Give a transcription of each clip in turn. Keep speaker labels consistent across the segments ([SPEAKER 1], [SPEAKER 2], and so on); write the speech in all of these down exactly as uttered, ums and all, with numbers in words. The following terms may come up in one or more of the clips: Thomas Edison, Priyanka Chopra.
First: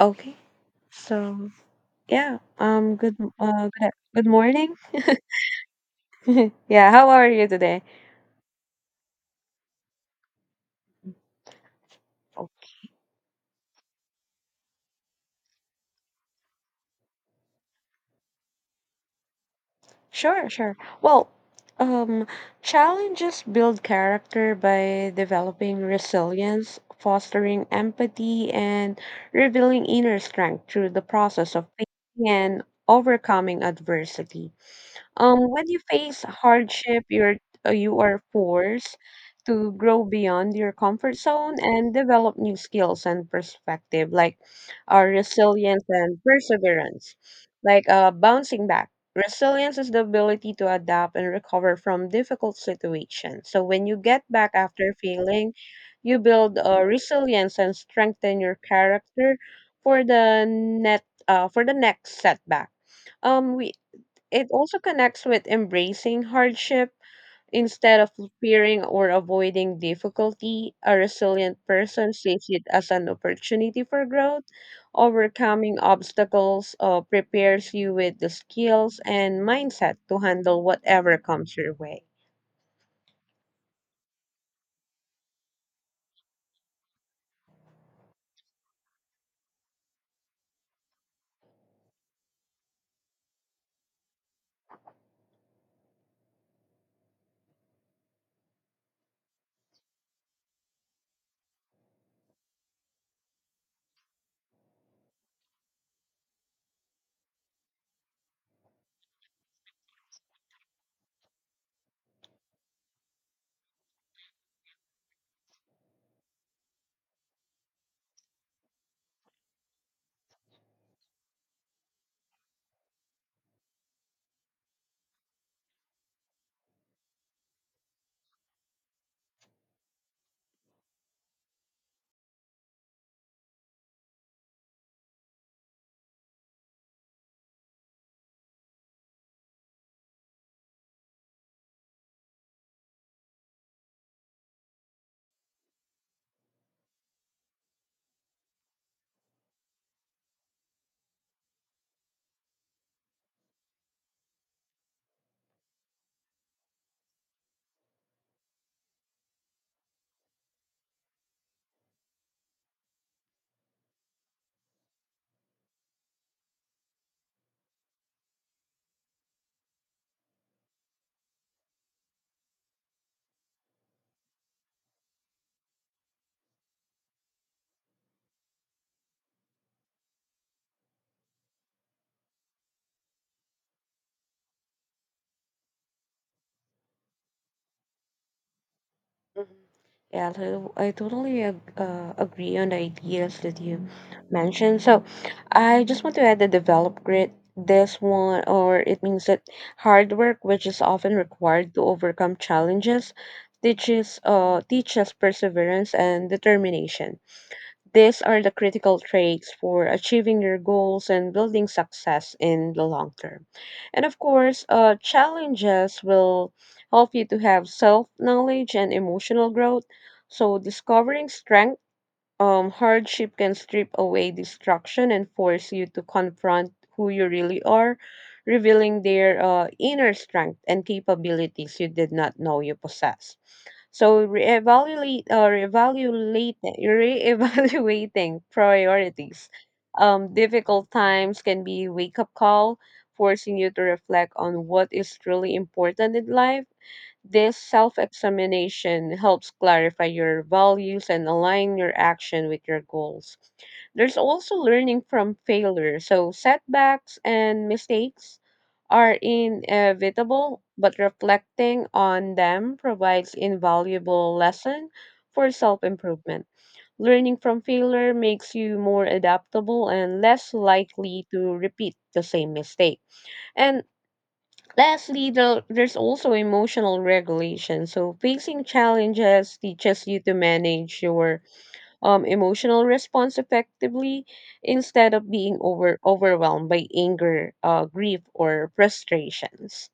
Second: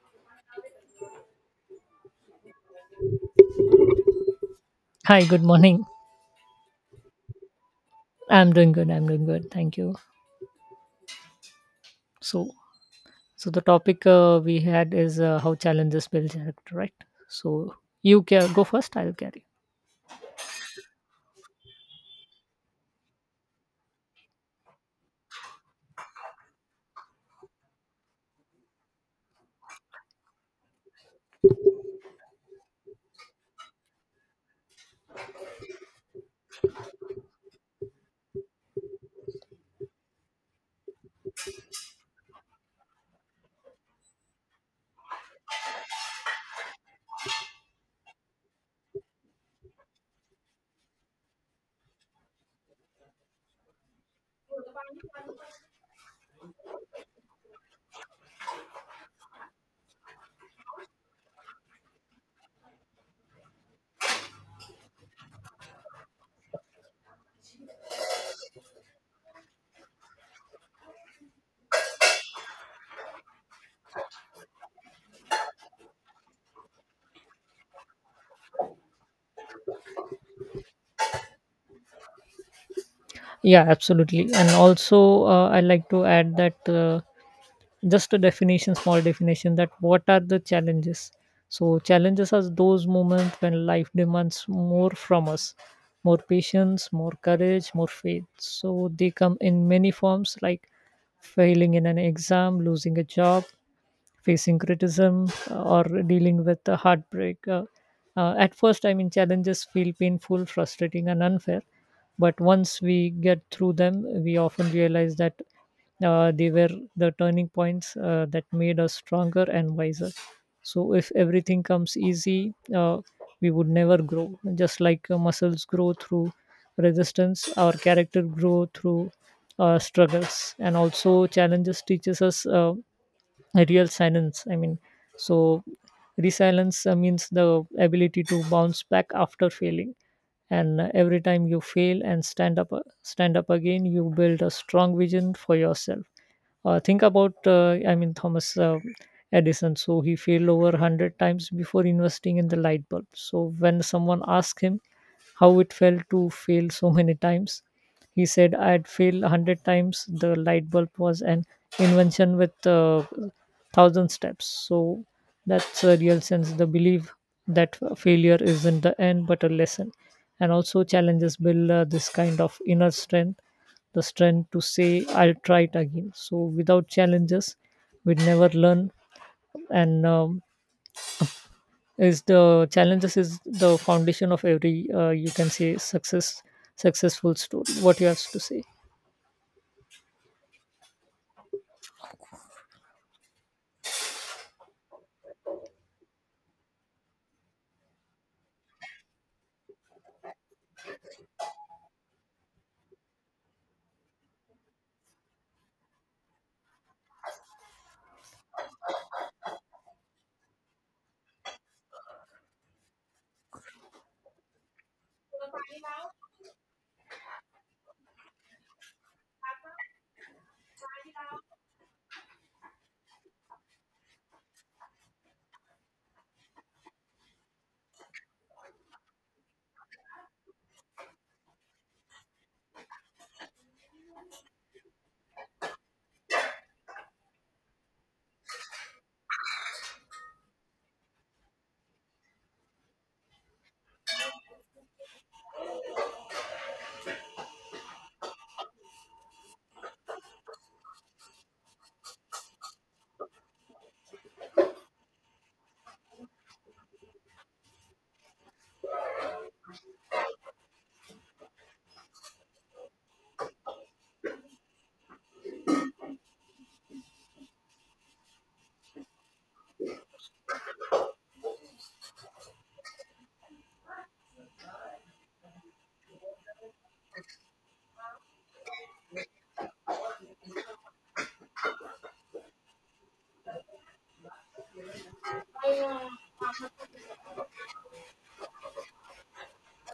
[SPEAKER 1] Okay. So, yeah. Um good uh good, good morning.
[SPEAKER 2] Hi, good morning.
[SPEAKER 1] Yeah, how are you today?
[SPEAKER 2] I'm doing good. I'm doing good. Thank you.
[SPEAKER 1] Oh,
[SPEAKER 2] So, so the topic uh, we had is uh, how challenges build character, right? So you can go first. I'll carry.
[SPEAKER 1] sure, sure. Well, um challenges build character by developing resilience, fostering empathy and revealing inner strength through the process of thinking and overcoming adversity. Um, when you face hardship, you're uh, you are forced to grow beyond your comfort zone and develop new skills and perspective, like uh, resilience and perseverance, like uh, bouncing back. Resilience is the ability to adapt and recover from difficult situations. So when you get back after failing, you build uh, resilience and strengthen your character for the net uh, for the next setback. Um we it also connects with embracing hardship instead of fearing or avoiding difficulty. A resilient person sees it as an opportunity for growth. Overcoming obstacles uh, prepares you with the skills and mindset to handle whatever comes your way.
[SPEAKER 2] Yeah, absolutely. And also, uh, I like to add that uh, just a definition, small definition that what are the challenges? So challenges are those moments when life demands more from us, more patience, more courage, more faith. So they come in many forms, like failing in an exam, losing a job, facing criticism, uh, or dealing with a heartbreak. Uh, uh, at first, I mean, challenges feel painful, frustrating, and unfair. But once we get through them, we often realize that uh, they were the turning points uh, that made us stronger and wiser. So, if everything comes easy, uh, we would never grow. Just like uh, muscles grow through resistance, our character grow through uh, struggles, and also challenges teaches us. Uh, a real silence, I mean, so resilience uh, means the ability to bounce back after failing, and uh, every time you fail and stand up, uh, stand up again, you build a strong vision for yourself. uh, think about, uh, I mean, Thomas uh, Edison. So he failed over one hundred times before investing in the light bulb. So when someone asked him how it felt to fail so many times, he said, I had failed one hundred times. The light bulb was an invention with uh, a thousand steps. So that's a real sense. The belief that failure isn't the end but a lesson. And also, challenges build uh, this kind of inner strength, the strength to say, I'll try it again. So without challenges, we'd never learn. And um, is the challenges is the foundation of every, uh, you can say, success successful story. What you have to say?
[SPEAKER 1] Mhm. Yeah, to- I totally ag- uh, agree on the ideas that you mentioned. So I just want to add the develop grit. This one, or it means that hard work, which is often required to overcome challenges, teaches uh teaches perseverance and determination. These are the critical traits for achieving your goals and building success in the long term. And of course, uh, challenges will help you to have self knowledge and emotional growth. So, discovering strength, um, hardship can strip away distraction and force you to confront who you really are, revealing their uh, inner strength and capabilities you did not know you possessed. So reevaluate uh, evaluate reevaluating priorities. Um, difficult times can be wake up call, forcing you to reflect on what is truly important in life. This self examination helps clarify your values and align your action with your goals. There's also learning from failure. So, setbacks and mistakes are inevitable, but reflecting on them provides invaluable lesson for self improvement. Learning from failure makes you more adaptable and less likely to repeat the same mistake. And lastly, the, there's also emotional regulation. So facing challenges teaches you to manage your um, emotional response effectively instead of being over overwhelmed by anger, uh, grief, or frustrations.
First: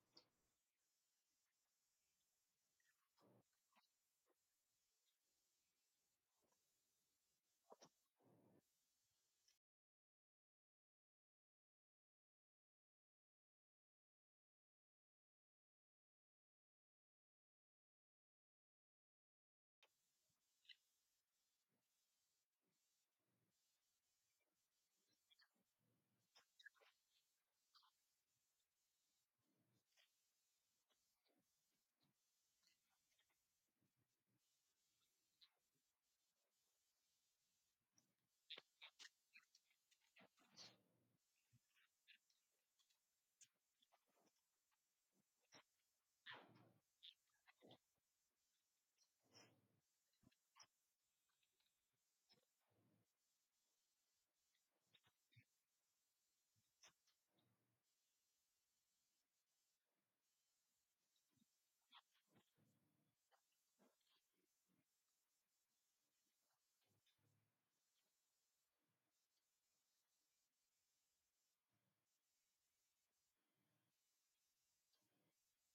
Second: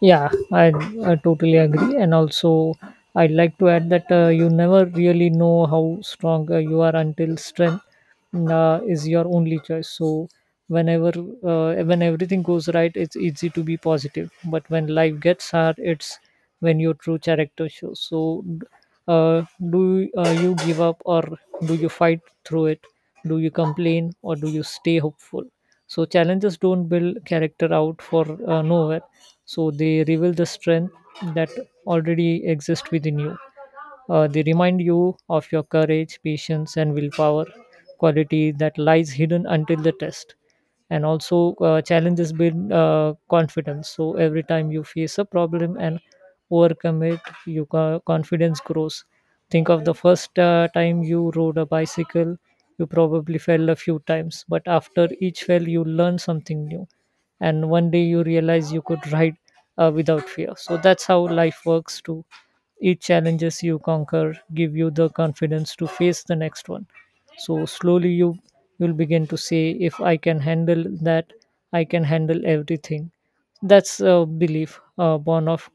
[SPEAKER 2] Yeah, I, I totally agree. And also, I'd like to add that uh, you never really know how strong uh, you are until strength uh, is your only choice. So whenever, uh, when everything goes right, it's easy to be positive, but when life gets hard, it's when your true character shows. So uh, do uh, you give up, or do you fight through it? Do you complain, or do you stay hopeful? So challenges don't build character out for, uh, nowhere, so they reveal the strength that already exists within you. uh, they remind you of your courage, patience, and willpower, quality that lies hidden until the test. And also, uh, challenges build uh, confidence. So every time you face a problem and overcome it, your co- confidence grows. Think of the first uh, time you rode a bicycle. You probably fell a few times, but after each fell, you learn something new, and one day you realize you could ride uh, without fear. So that's how life works too. Each challenges you conquer give you the confidence to face the next one. So slowly you you'll begin to say, if I can handle that, I can handle everything. That's a belief, uh, born of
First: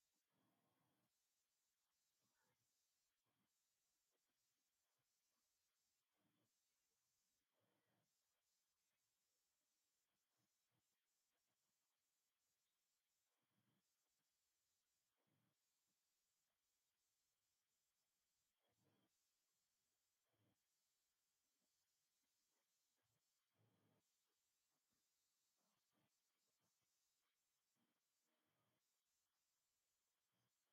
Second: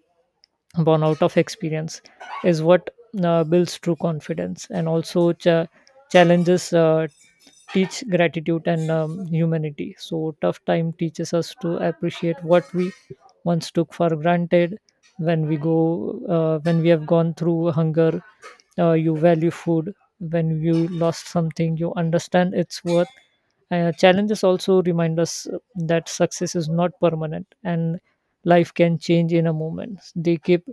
[SPEAKER 2] born out of experience, is what uh, builds true confidence. And also cha- challenges uh, teach gratitude and um, humanity. So tough time teaches us to appreciate what we once took for granted. when we go uh, when we have gone through hunger, uh, you value food. When you lost something, you understand its worth. uh, challenges also remind us uh, that success is not permanent and life can change in a moment. They keep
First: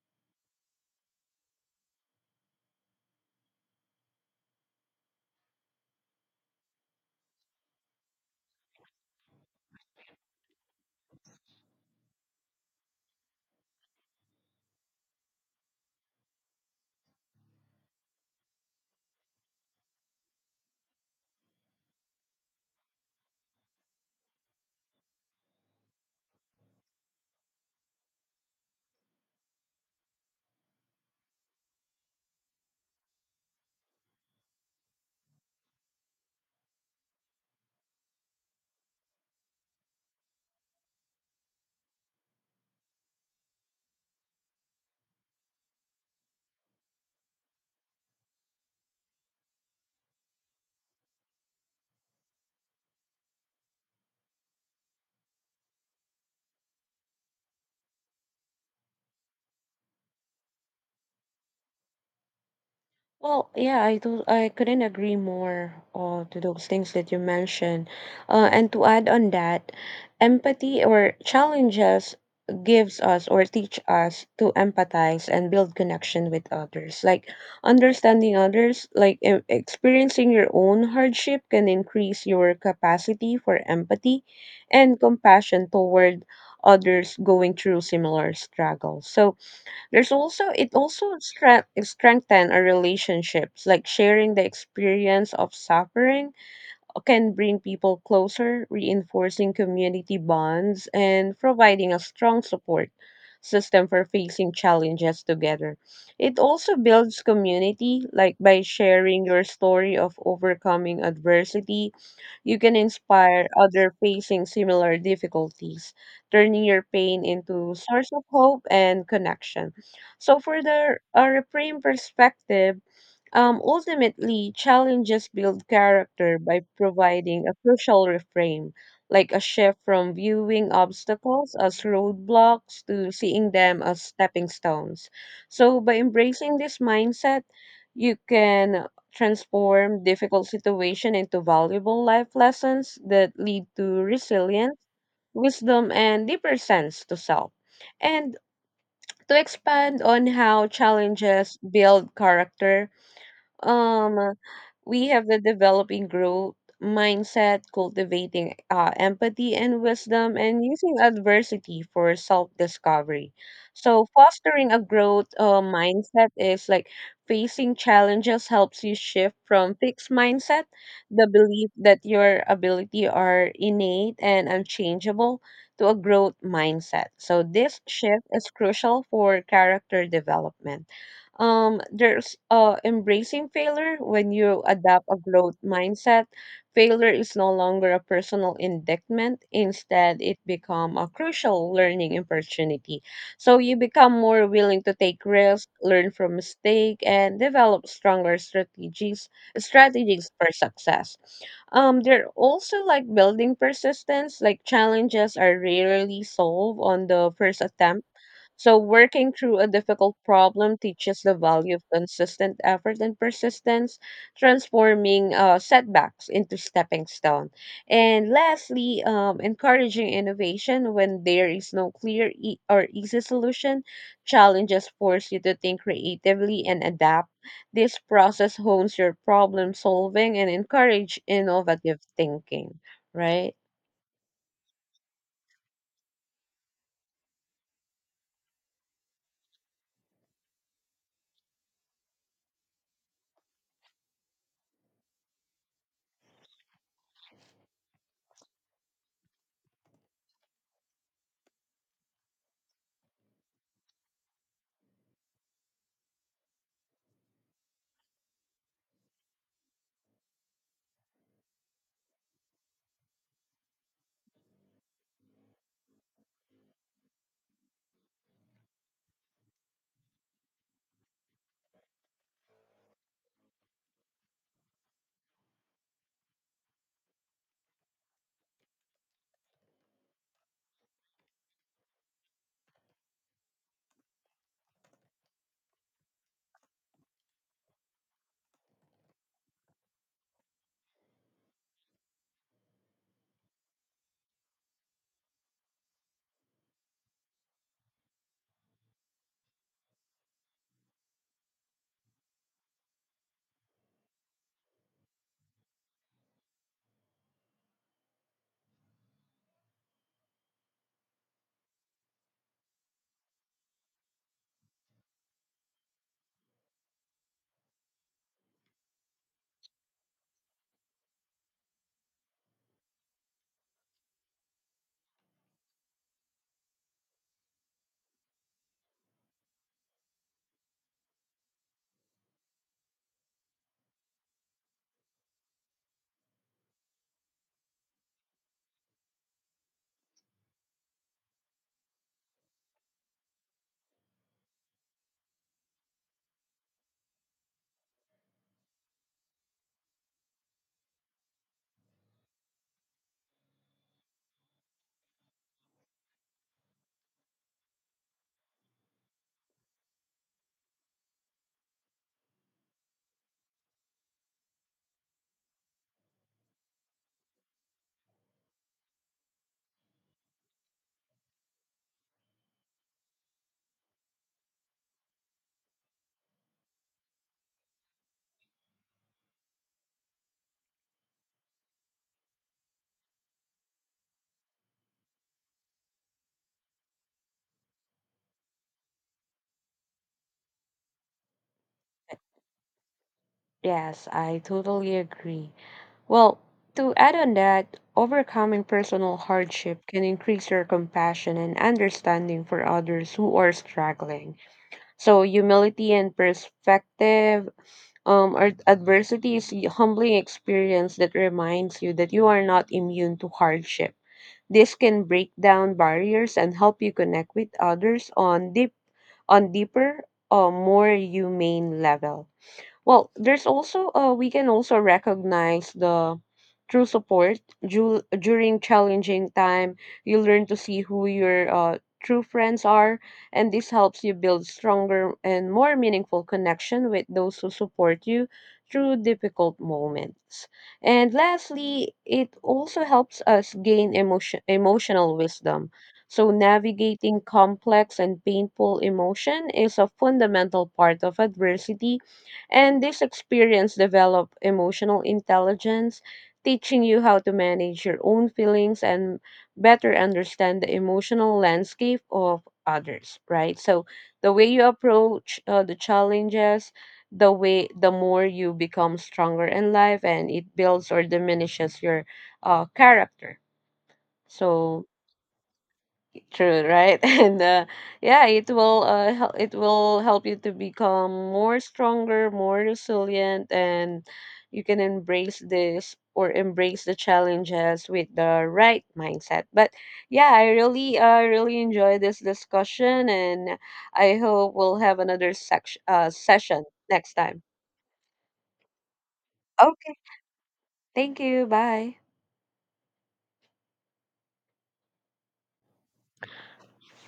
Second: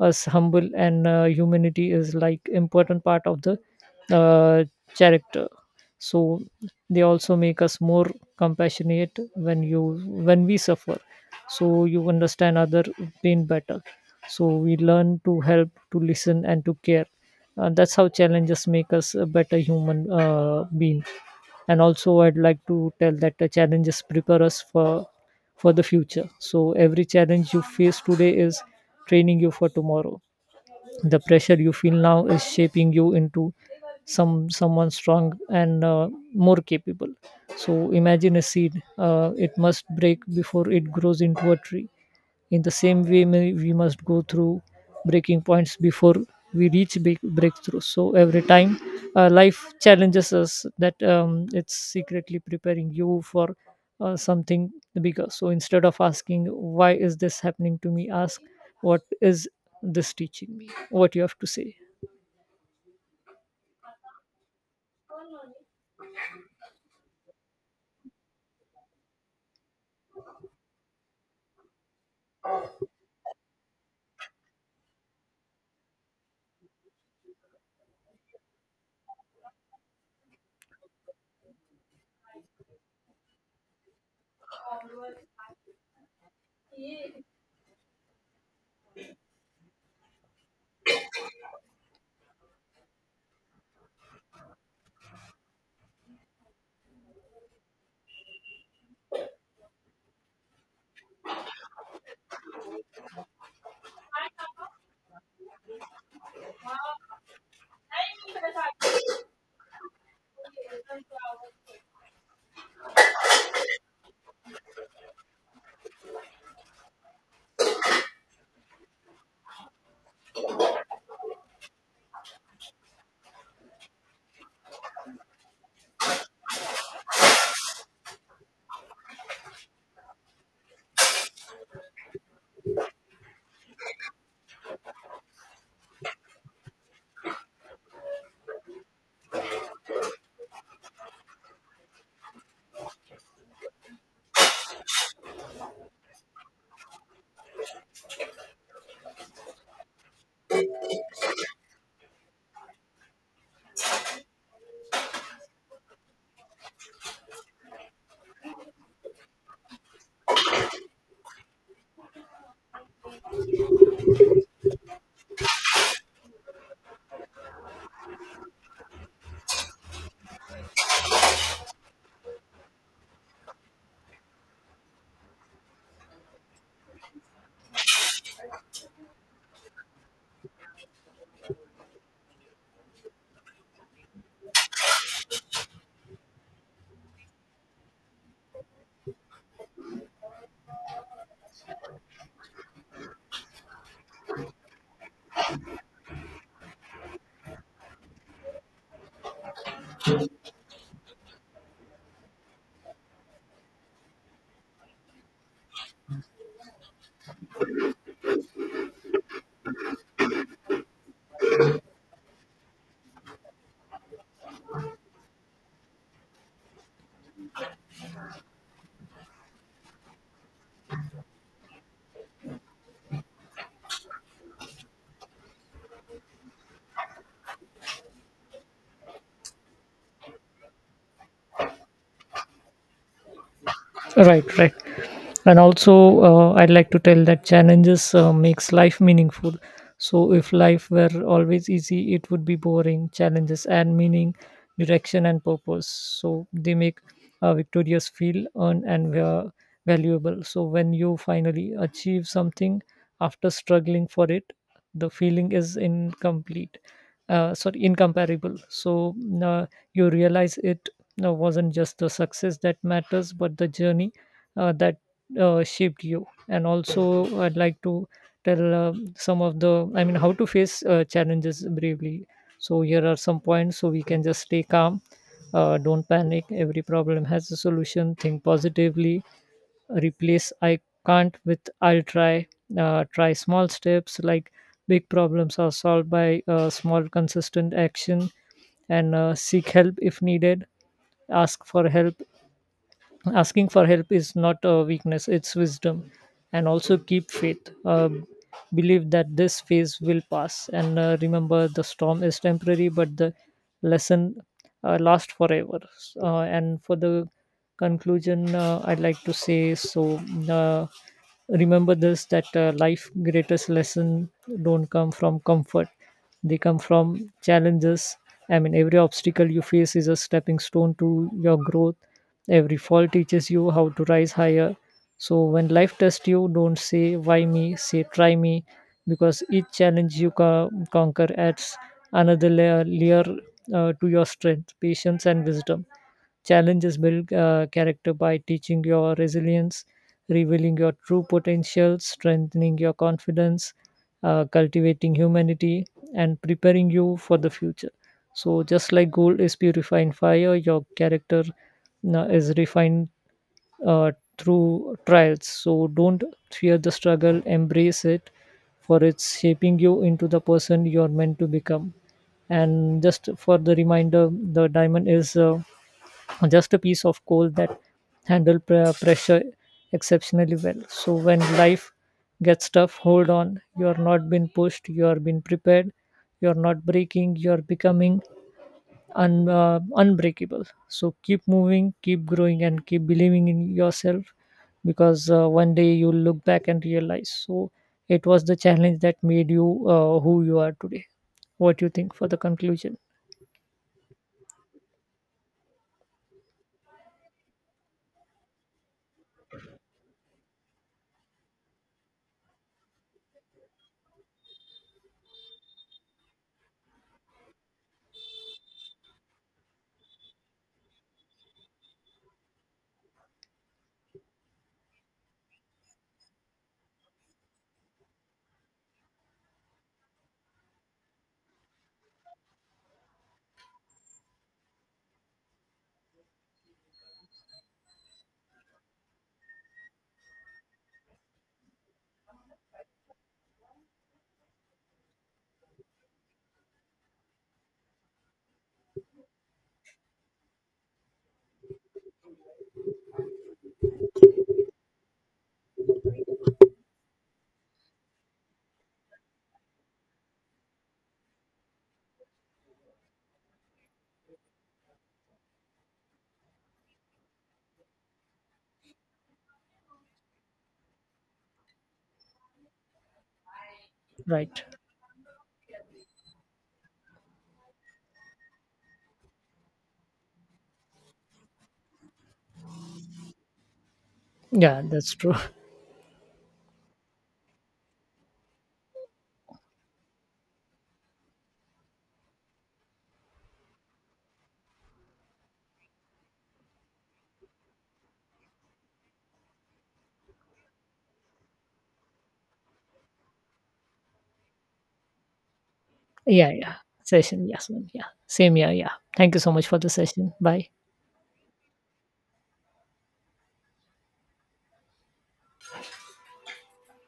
[SPEAKER 2] us humble, and uh, humanity is like important part of the uh, character. So they also make us more compassionate. when you when we suffer, so you understand other pain better, so we learn to help, to listen, and to care. uh, that's how challenges make us a better human uh, being. And also, I'd like to tell that the challenges prepare us for for the future. So every challenge you face today is training you for tomorrow. The pressure you feel now is shaping you into some someone strong and uh, more capable. So imagine a seed, uh, it must break before it grows into a tree. In the same way, may, we must go through breaking points before we reach big breakthroughs. So every time, uh, life challenges us, that um, it's secretly preparing you for uh, something bigger. So instead of asking why is this happening to me, ask what is this teaching me. What you have to say.
[SPEAKER 1] Well, yeah, I do. I couldn't agree more uh, to those things that you mentioned. Uh, and to add on that, empathy or challenges gives us or teach us to empathize and build connection with others. Like understanding others, like e- experiencing your own hardship can increase your capacity for empathy and compassion toward others going through similar struggles. So, there's also it also strength strengthen our relationships, like sharing the experience of suffering can bring people closer, reinforcing community bonds and providing a strong support system for facing challenges together. It also builds community, like by sharing your story of overcoming adversity, you can inspire other facing similar difficulties, turning your pain into source of hope and connection. So for the uh, reframe perspective, um, ultimately, challenges build character by providing a crucial reframe, like a shift from viewing obstacles as roadblocks to seeing them as stepping stones. So, by embracing this mindset, you can transform difficult situation into valuable life lessons that lead to resilience wisdom and deeper sense to self. And to expand on how challenges build character, um, we have the developing growth mindset, cultivating uh, empathy and wisdom, and using adversity for self discovery. So, fostering a growth uh, mindset is like facing challenges helps you shift from fixed mindset, the belief that your ability are innate and unchangeable, to a growth mindset. So, this shift is crucial for character development. Um, there's uh, Embracing failure. When you adopt a growth mindset, failure is no longer a personal indictment. Instead, it become a crucial learning opportunity. So you become more willing to take risks, learn from mistake, and develop stronger strategies strategies for success. Um, they're also like building persistence. Like challenges are rarely solved on the first attempt, so working through a difficult problem teaches the value of consistent effort and persistence, transforming uh, setbacks into stepping stone. And lastly, um, encouraging innovation when there is no clear e- or easy solution. Challenges force you to think creatively and adapt. This process hones your problem solving and encourage innovative thinking. Right?
[SPEAKER 2] Right, right. and also uh, I'd like to tell that challenges uh, makes life meaningful. So if life were always easy, it would be boring. Challenges and meaning, direction and purpose, so they make uh, victorious feel earned and va- valuable. So when you finally achieve something after struggling for it, the feeling is incomplete, uh, sorry, incomparable. So uh, you realize it uh, wasn't just the success that matters, but the journey uh, that uh, shaped you. And also, I'd like to tell uh, some of the, I mean, how to face uh, challenges bravely. So here are some points. So we can just stay calm, uh, don't panic. Every problem has a solution. Think positively, replace I can't with I'll try. uh, try small steps, like big problems are solved by uh, small consistent action. And uh, seek help if needed. Ask for help. Asking for help is not a weakness, it's wisdom. And also keep faith, uh, believe that this phase will pass, and uh, remember the storm is temporary, but the lesson uh, lasts forever. S- uh, and for the conclusion, uh, I'd like to say, so uh, remember this, that uh, life greatest lesson don't come from comfort. They come from challenges. I mean, every obstacle you face is a stepping stone to your growth. Every fall teaches you how to rise higher. So when life tests you, don't say why me, say try me, because each challenge you co- conquer adds another layer, layer uh, to your strength, patience and wisdom. Challenges build uh, character by teaching your resilience, revealing your true potential, strengthening your confidence, uh, cultivating humanity, and preparing you for the future. So, just like gold is purified in fire, your character uh, is refined uh, through trials. So, don't fear the struggle, embrace it, for it's shaping you into the person you are meant to become. And just for the reminder, the diamond is, uh, just a piece of coal that handle pre- pressure exceptionally well. So when life gets tough, hold on. You are not being pushed, you are being prepared. You are not breaking, you are becoming, un, uh, unbreakable. So keep moving, keep growing, and keep believing in yourself, because uh, one day you'll look back and realize, so it was the challenge that made you uh, who you are today. What do you think for the conclusion?
[SPEAKER 1] Yes, I totally agree. Well, to add on that, overcoming personal hardship can increase your compassion and understanding for others who are struggling. So, humility and perspective, um, or adversity is a humbling experience that reminds you that you are not immune to hardship. This can break down barriers and help you connect with others on deep, on deeper, or more humane level. Well, there's also uh, we can also recognize the true support Ju- during challenging time. You learn to see who your uh, true friends are, and this helps you build stronger and more meaningful connection with those who support you through difficult moments. And lastly, it also helps us gain emotion emotional wisdom. So navigating complex and painful emotion is a fundamental part of adversity and this experience develop emotional intelligence, teaching you how to manage your own feelings and better understand the emotional landscape of others, right? So the way
[SPEAKER 2] Right.
[SPEAKER 1] you approach uh, the challenges, the way the more you become stronger in life and it builds or diminishes your uh, character.
[SPEAKER 2] Yeah,
[SPEAKER 1] So
[SPEAKER 2] that's true.
[SPEAKER 1] true, right? And uh, yeah, it will uh, hel- it will help you to become more stronger, more resilient, and you can embrace this or embrace the challenges with the right mindset. But yeah, I really uh, really enjoy this discussion, and I hope we'll have another section uh,
[SPEAKER 2] Yeah,
[SPEAKER 1] session
[SPEAKER 2] yeah.
[SPEAKER 1] next time.
[SPEAKER 2] Session. Yes, ma'am. Yeah. Same. Yeah. Yeah. Thank you so much for the
[SPEAKER 1] Okay,
[SPEAKER 2] session. Bye.
[SPEAKER 1] thank you. Bye.